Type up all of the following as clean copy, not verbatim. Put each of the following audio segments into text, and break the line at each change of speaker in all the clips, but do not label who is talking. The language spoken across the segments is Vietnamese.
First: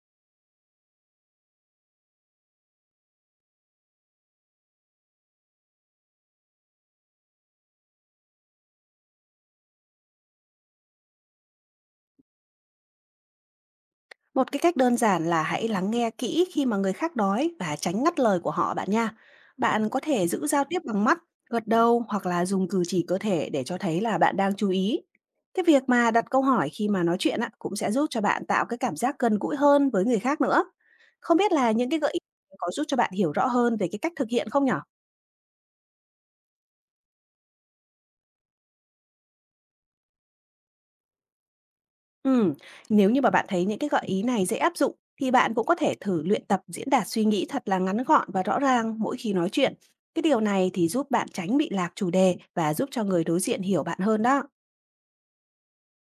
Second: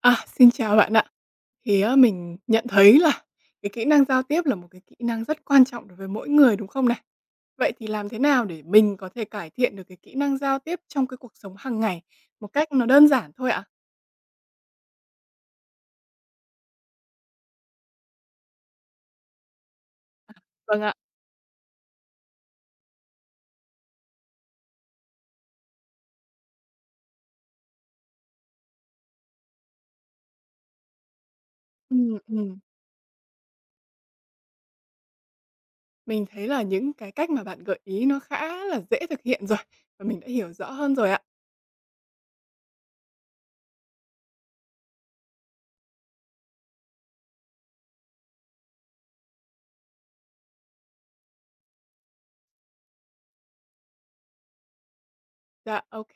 À, xin chào bạn ạ. Thì á, mình nhận thấy là cái kỹ năng giao tiếp là một cái kỹ năng rất quan trọng đối với mỗi người, đúng không này? Vậy thì làm thế nào để mình có thể cải thiện được cái kỹ năng giao tiếp trong cái cuộc sống hàng ngày một cách nó đơn giản thôi ạ?
Một cái cách đơn giản là hãy lắng nghe kỹ khi mà người khác nói và tránh ngắt lời của họ bạn nha. Bạn có thể giữ giao tiếp
Vâng ạ.
bằng mắt, gật đầu hoặc là dùng cử chỉ cơ thể để cho thấy là bạn đang chú ý. Cái việc mà đặt câu hỏi khi mà nói chuyện á, cũng sẽ giúp cho bạn tạo cái cảm giác gần gũi hơn với người khác nữa. Không biết là những cái gợi
Ừm,
ý
ừm.
có giúp cho bạn hiểu rõ hơn về cái cách thực hiện không nhở?
Mình thấy là những cái cách mà bạn gợi ý nó khá là dễ thực hiện rồi và mình đã hiểu rõ hơn rồi ạ.
Ừ, nếu như mà bạn thấy những cái gợi ý này dễ áp dụng thì bạn cũng có thể thử luyện tập diễn đạt suy nghĩ thật là ngắn gọn và rõ ràng mỗi khi nói chuyện. Cái điều này thì giúp bạn tránh bị lạc chủ đề và giúp cho người đối diện hiểu bạn hơn đó.
Dạ, ok.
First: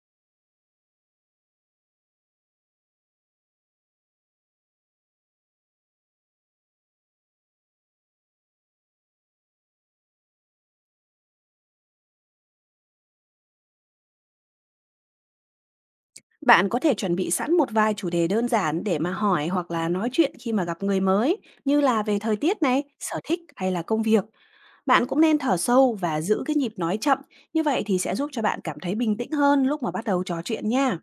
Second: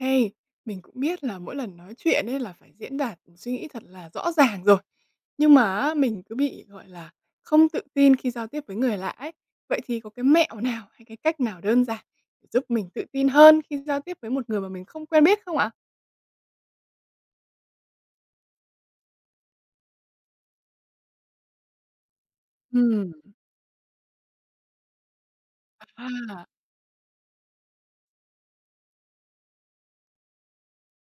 Mình cũng biết là mỗi lần nói chuyện ấy là phải diễn đạt suy nghĩ thật là rõ ràng rồi, nhưng mà á, mình cứ bị, gọi là, không tự tin khi giao tiếp với người lạ ấy. Vậy thì có cái mẹo nào hay cái cách nào đơn giản để giúp mình tự tin hơn khi giao tiếp với một người mà mình không quen biết không ạ?
Bạn có thể chuẩn bị sẵn một vài chủ đề đơn giản để mà hỏi hoặc là nói chuyện khi mà gặp người mới, như là về thời tiết này,
Ừm.
sở thích hay là công việc. Bạn cũng nên thở sâu
À,
và giữ
dạ.
cái nhịp nói chậm, như vậy thì sẽ giúp cho bạn cảm thấy bình tĩnh hơn lúc mà bắt đầu trò chuyện nha.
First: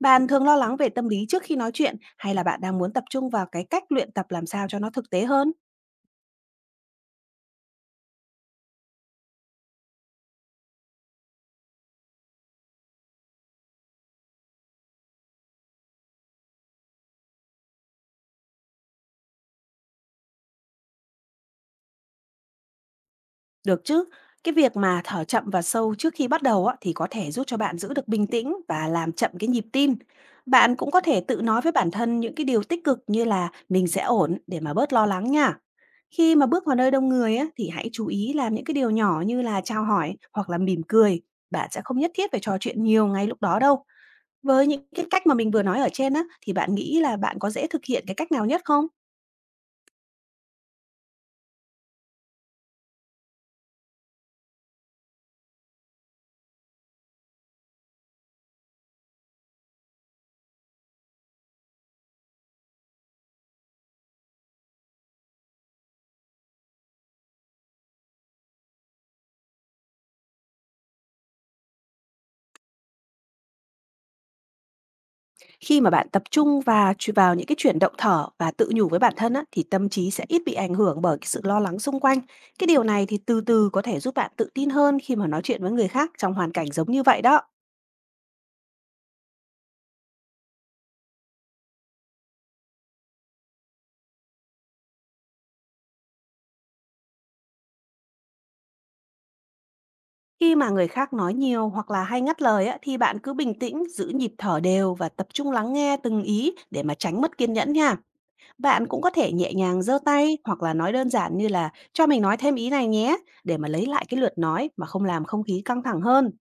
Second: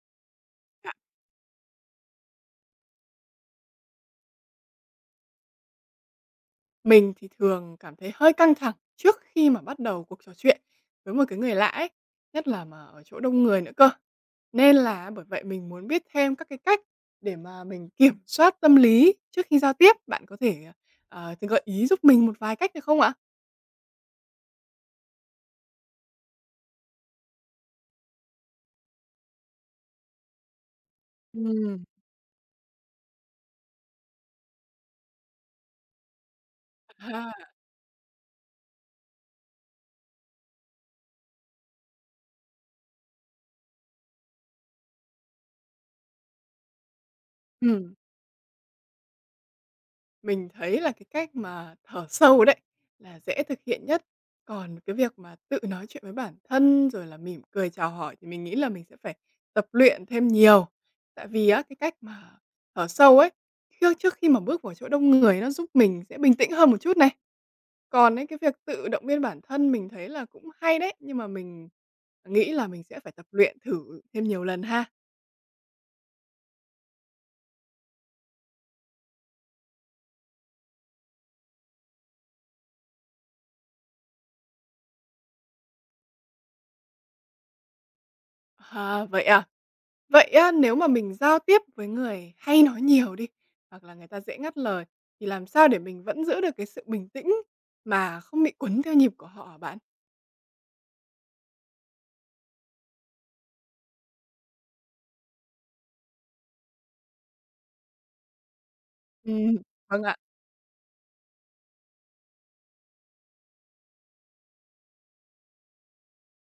Bạn thường lo lắng về tâm lý trước khi nói chuyện hay là bạn đang muốn tập trung vào cái cách luyện tập làm sao cho nó thực tế hơn?
Mình thì thường cảm thấy hơi căng thẳng trước khi mà bắt đầu cuộc trò chuyện với một cái người lạ ấy, nhất là mà ở chỗ đông người nữa cơ. Nên là bởi vậy mình muốn biết thêm các cái cách để mà mình kiểm soát tâm lý trước khi giao tiếp. Bạn có thể, thì gợi ý giúp mình một vài cách được không ạ?
Được chứ? Cái việc mà thở chậm và sâu trước khi bắt đầu á, thì có thể giúp cho bạn giữ được bình tĩnh và làm chậm cái nhịp tim. Bạn cũng có thể tự nói với
Ừm.
bản thân những cái điều tích cực như là mình sẽ ổn để mà bớt lo lắng nha. Khi mà bước vào nơi đông
À,
người á, thì hãy chú ý làm những cái điều nhỏ như là chào hỏi hoặc là mỉm cười. Bạn sẽ không nhất thiết phải trò chuyện nhiều ngay lúc đó đâu. Với những cái cách mà mình vừa nói ở trên á, thì bạn nghĩ là bạn có dễ thực
ừm.
hiện cái cách nào nhất không?
Mình thấy là cái cách mà thở sâu đấy là dễ thực hiện nhất, còn cái việc mà tự nói chuyện với bản thân, rồi là mỉm cười chào hỏi thì mình nghĩ là mình sẽ phải tập luyện thêm nhiều. Tại vì á, cái cách mà thở sâu ấy, trước trước khi mà bước vào chỗ đông người nó giúp mình sẽ bình tĩnh hơn một chút này. Còn ấy, cái việc tự động viên bản thân mình thấy là cũng hay đấy, nhưng mà mình nghĩ là mình sẽ phải tập luyện thử thêm nhiều lần ha.
Khi mà bạn tập trung và ch vào những cái chuyển động thở và tự nhủ với bản thân á, thì tâm trí sẽ ít bị ảnh hưởng bởi cái sự lo lắng xung quanh. Cái điều này thì từ từ có thể giúp bạn tự tin hơn khi mà nói chuyện với người khác trong hoàn cảnh giống như vậy đó.
À? Vậy á, nếu mà mình giao tiếp với người hay nói nhiều đi, hoặc là người ta dễ ngắt lời, thì làm sao để mình vẫn giữ được cái sự bình tĩnh mà không bị cuốn theo nhịp của họ hả bạn?
Khi mà người khác nói nhiều hoặc là hay ngắt lời á, thì bạn cứ bình tĩnh, giữ nhịp thở đều và tập trung lắng nghe từng ý để mà tránh mất kiên nhẫn nha. Bạn cũng có thể nhẹ
Ừm,
nhàng giơ
vâng ạ,
tay hoặc là nói đơn giản như là cho mình nói thêm ý này nhé để mà lấy lại cái lượt nói mà không làm không khí căng thẳng hơn.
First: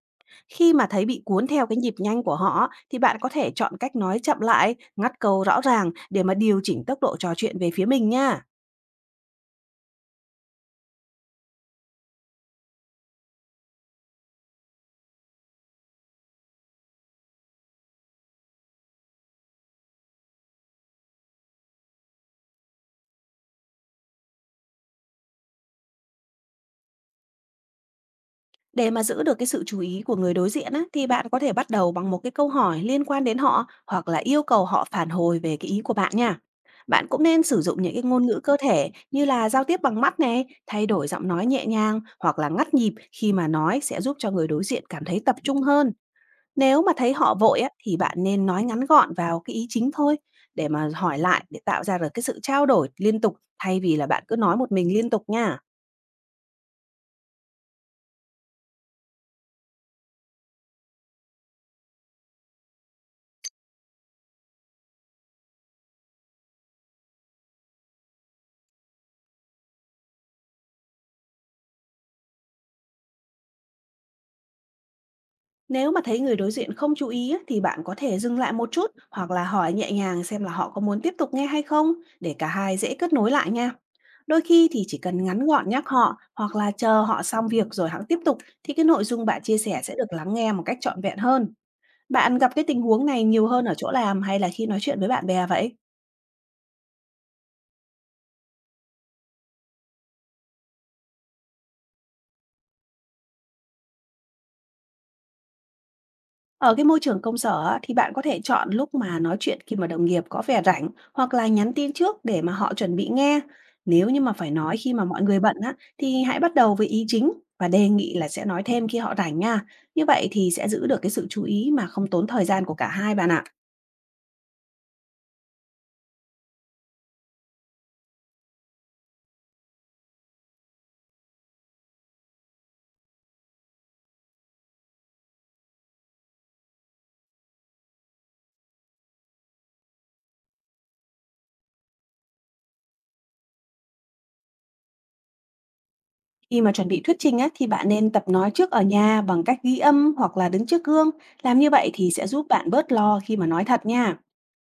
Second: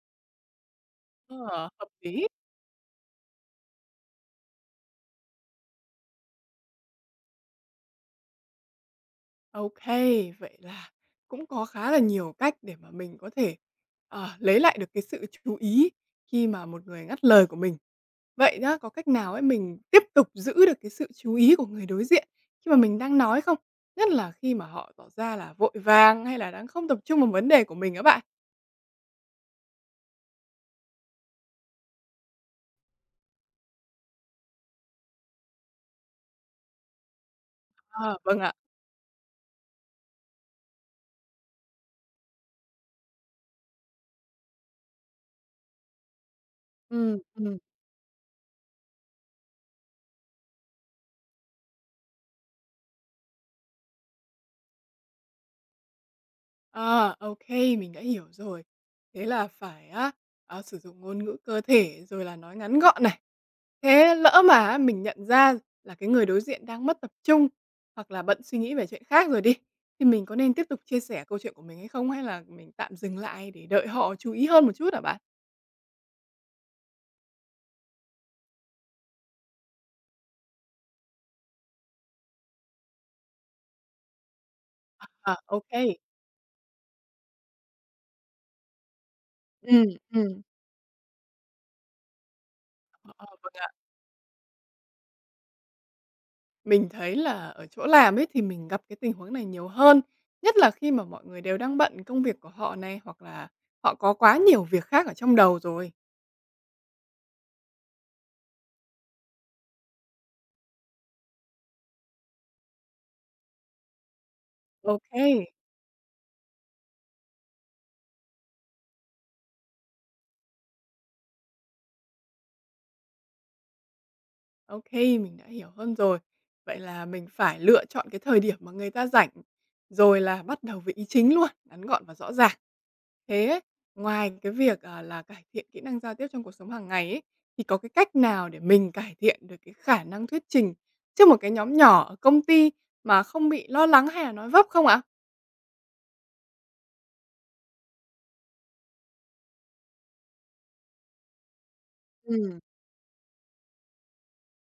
Khi mà thấy bị cuốn theo
ờ,
cái
hợp
nhịp nhanh
lý.
của họ thì bạn có thể chọn cách nói chậm lại, ngắt câu rõ ràng để mà điều chỉnh tốc độ trò chuyện về phía mình nha.
OK, vậy là cũng có khá là nhiều cách để mà mình có thể, lấy lại được cái sự chú ý khi mà một người ngắt lời của mình. Vậy nhá, có cách nào ấy mình tiếp tục giữ được cái sự chú ý của người đối diện khi mà mình đang nói không? Nhất là khi mà họ tỏ ra là vội vàng hay là đang không tập trung vào vấn đề của mình á bạn?
Để mà giữ được cái sự chú ý của người đối diện á, thì bạn có thể bắt đầu bằng một cái câu hỏi liên quan đến họ hoặc là yêu cầu họ phản hồi về cái ý của bạn nha. Bạn cũng nên sử dụng những cái
Ờ.
ngôn
Vâng
ngữ
ạ.
cơ thể như là giao tiếp bằng mắt này, thay đổi giọng nói nhẹ nhàng hoặc là ngắt nhịp khi mà nói sẽ giúp cho người đối diện cảm thấy tập trung hơn. Nếu mà thấy
Ừ.
họ
Ừm.
vội á, thì bạn nên nói ngắn gọn vào cái ý chính thôi để mà hỏi lại để tạo ra được cái sự trao đổi liên tục thay vì là bạn cứ nói một mình liên tục nha.
À, ô, mình đã hiểu rồi. Thế là phải á, sử dụng ngôn ngữ cơ thể rồi là nói ngắn gọn này. Thế lỡ mà á mình nhận ra là cái người đối diện đang mất tập trung hoặc là bận suy nghĩ về chuyện khác rồi đi, thì mình có nên tiếp tục chia sẻ câu chuyện của mình hay không? Hay là mình tạm dừng lại để đợi họ chú ý hơn một chút hả bạn?
Nếu mà thấy người đối diện không chú ý á, thì bạn có thể dừng lại một chút hoặc là hỏi nhẹ nhàng xem là họ có muốn tiếp tục nghe hay không để cả hai dễ kết nối lại nha. Đôi khi thì chỉ cần
Ờ,
ngắn
ô,
gọn
ừ,
nhắc
ừ.
họ hoặc là chờ họ xong việc rồi hãng tiếp tục thì cái nội dung bạn chia
Ờ,
sẻ sẽ được lắng nghe một cách trọn vẹn hơn. Bạn gặp cái tình huống này
ờ,
nhiều
vâng
hơn
ạ.
ở chỗ làm hay là khi nói chuyện với bạn bè vậy?
Mình thấy là ở chỗ làm ấy thì mình gặp cái tình huống này nhiều hơn, nhất là khi mà mọi người đều đang bận công việc của họ này, hoặc là họ có quá nhiều việc khác ở trong đầu rồi.
Ở cái môi trường công sở á, thì bạn có thể chọn lúc mà nói chuyện khi mà đồng nghiệp có vẻ rảnh hoặc là nhắn tin trước để mà họ chuẩn bị nghe. Nếu như mà phải nói khi mà mọi người
OK.
bận á, thì hãy bắt đầu với ý chính và đề nghị là sẽ nói thêm khi họ rảnh nha. Như vậy thì sẽ giữ được cái sự chú ý mà không tốn thời gian của cả hai bạn ạ.
OK, mình đã hiểu hơn rồi. Vậy là mình phải lựa chọn cái thời điểm mà người ta rảnh, rồi là bắt đầu với ý chính luôn, ngắn gọn và rõ ràng. Thế ấy, ngoài cái việc, à, là cải thiện kỹ năng giao tiếp trong cuộc sống hàng ngày ấy, thì có cái cách nào để mình cải thiện được cái khả năng thuyết trình trước một cái nhóm nhỏ ở công ty mà không bị lo lắng hay là nói vấp không ạ?
Khi mà chuẩn bị thuyết trình á, thì bạn nên tập nói trước ở nhà bằng cách ghi âm hoặc là đứng trước gương. Làm như vậy thì sẽ giúp
Ừ,
bạn bớt lo khi mà nói thật nha.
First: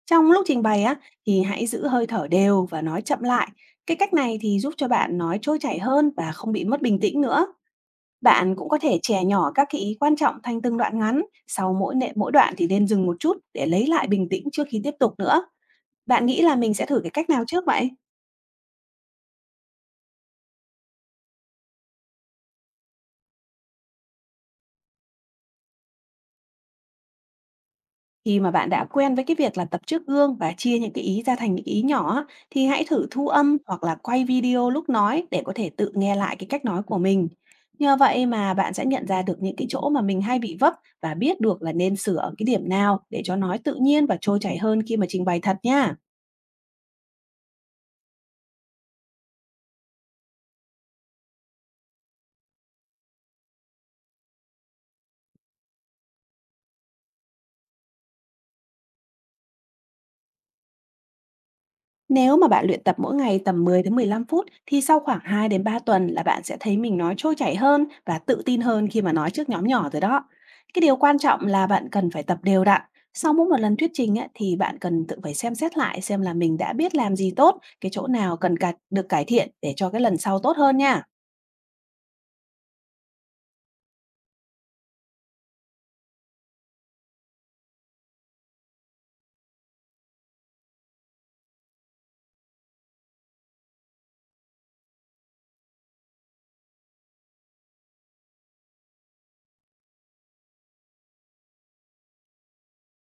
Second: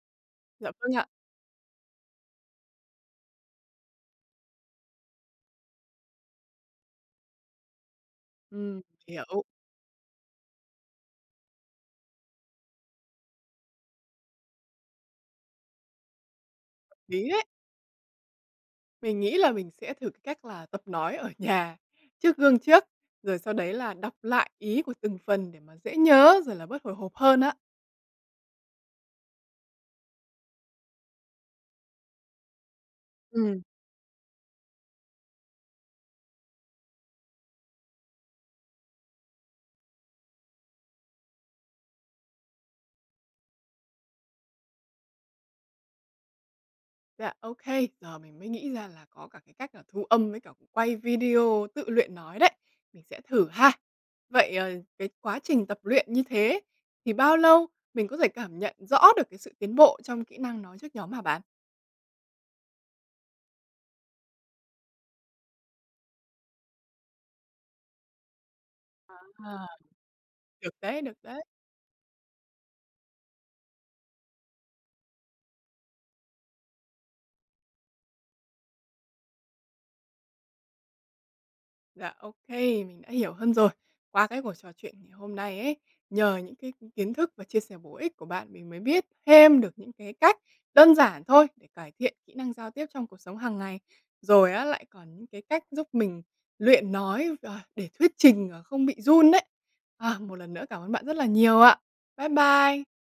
Trong lúc trình
dạ
bày á
vâng ạ.
thì hãy giữ hơi thở đều và nói chậm lại. Cái cách này thì giúp cho bạn nói trôi chảy hơn và không bị mất bình tĩnh nữa. Bạn cũng có
Ừ,
thể chè
hiểu,
nhỏ các cái ý quan trọng thành từng đoạn ngắn, sau mỗi mỗi đoạn thì nên dừng một chút để lấy lại bình tĩnh trước khi tiếp tục nữa. Bạn nghĩ là mình sẽ thử cái
lý
cách
đấy.
nào trước vậy?
Mình nghĩ là mình sẽ thử cái cách là tập nói ở nhà trước gương trước, rồi sau đấy là đọc lại ý của từng phần để mà dễ nhớ, rồi là bớt hồi hộp hơn á.
Khi mà bạn đã quen với cái việc là tập trước gương và chia những cái ý ra thành những ý nhỏ á, thì hãy thử thu âm
Ừ,
hoặc là quay video lúc nói để có thể tự nghe lại cái cách nói của mình. Nhờ vậy mà bạn sẽ nhận ra được những cái chỗ mà mình hay bị vấp và biết được là nên sửa ở cái điểm nào để cho nói tự nhiên và trôi chảy hơn khi mà trình bày thật nha.
dạ, ok. Giờ mình mới nghĩ ra là có cả cái cách là thu âm với cả quay video tự luyện nói đấy, mình sẽ thử ha. Vậy, cái quá trình tập luyện như thế thì bao lâu mình có thể cảm nhận rõ được cái sự tiến bộ trong kỹ năng nói trước nhóm hả bạn?
Nếu mà bạn luyện tập mỗi ngày tầm 10 đến 15 phút thì sau khoảng 2 đến 3 tuần là bạn sẽ thấy mình nói trôi chảy hơn và tự tin hơn khi mà nói trước nhóm
À.
nhỏ rồi đó.
Được
Cái điều
đấy, được
quan
đấy.
trọng là bạn cần phải tập đều đặn. Sau mỗi một lần thuyết trình á, thì bạn cần tự phải xem xét lại xem là mình đã biết làm gì tốt, cái chỗ nào cần được cải thiện để cho cái lần sau tốt hơn nha.
Dạ, ok, mình đã hiểu hơn rồi. Qua cái cuộc trò chuyện ngày hôm nay ấy, nhờ những cái kiến thức và chia sẻ bổ ích của bạn mình mới biết thêm được những cái cách đơn giản thôi để cải thiện kỹ năng giao tiếp trong cuộc sống hàng ngày. Rồi á, lại còn những cái cách giúp mình luyện nói và để thuyết trình, không bị run đấy. À, một lần nữa cảm ơn bạn rất là nhiều ạ. Bye bye.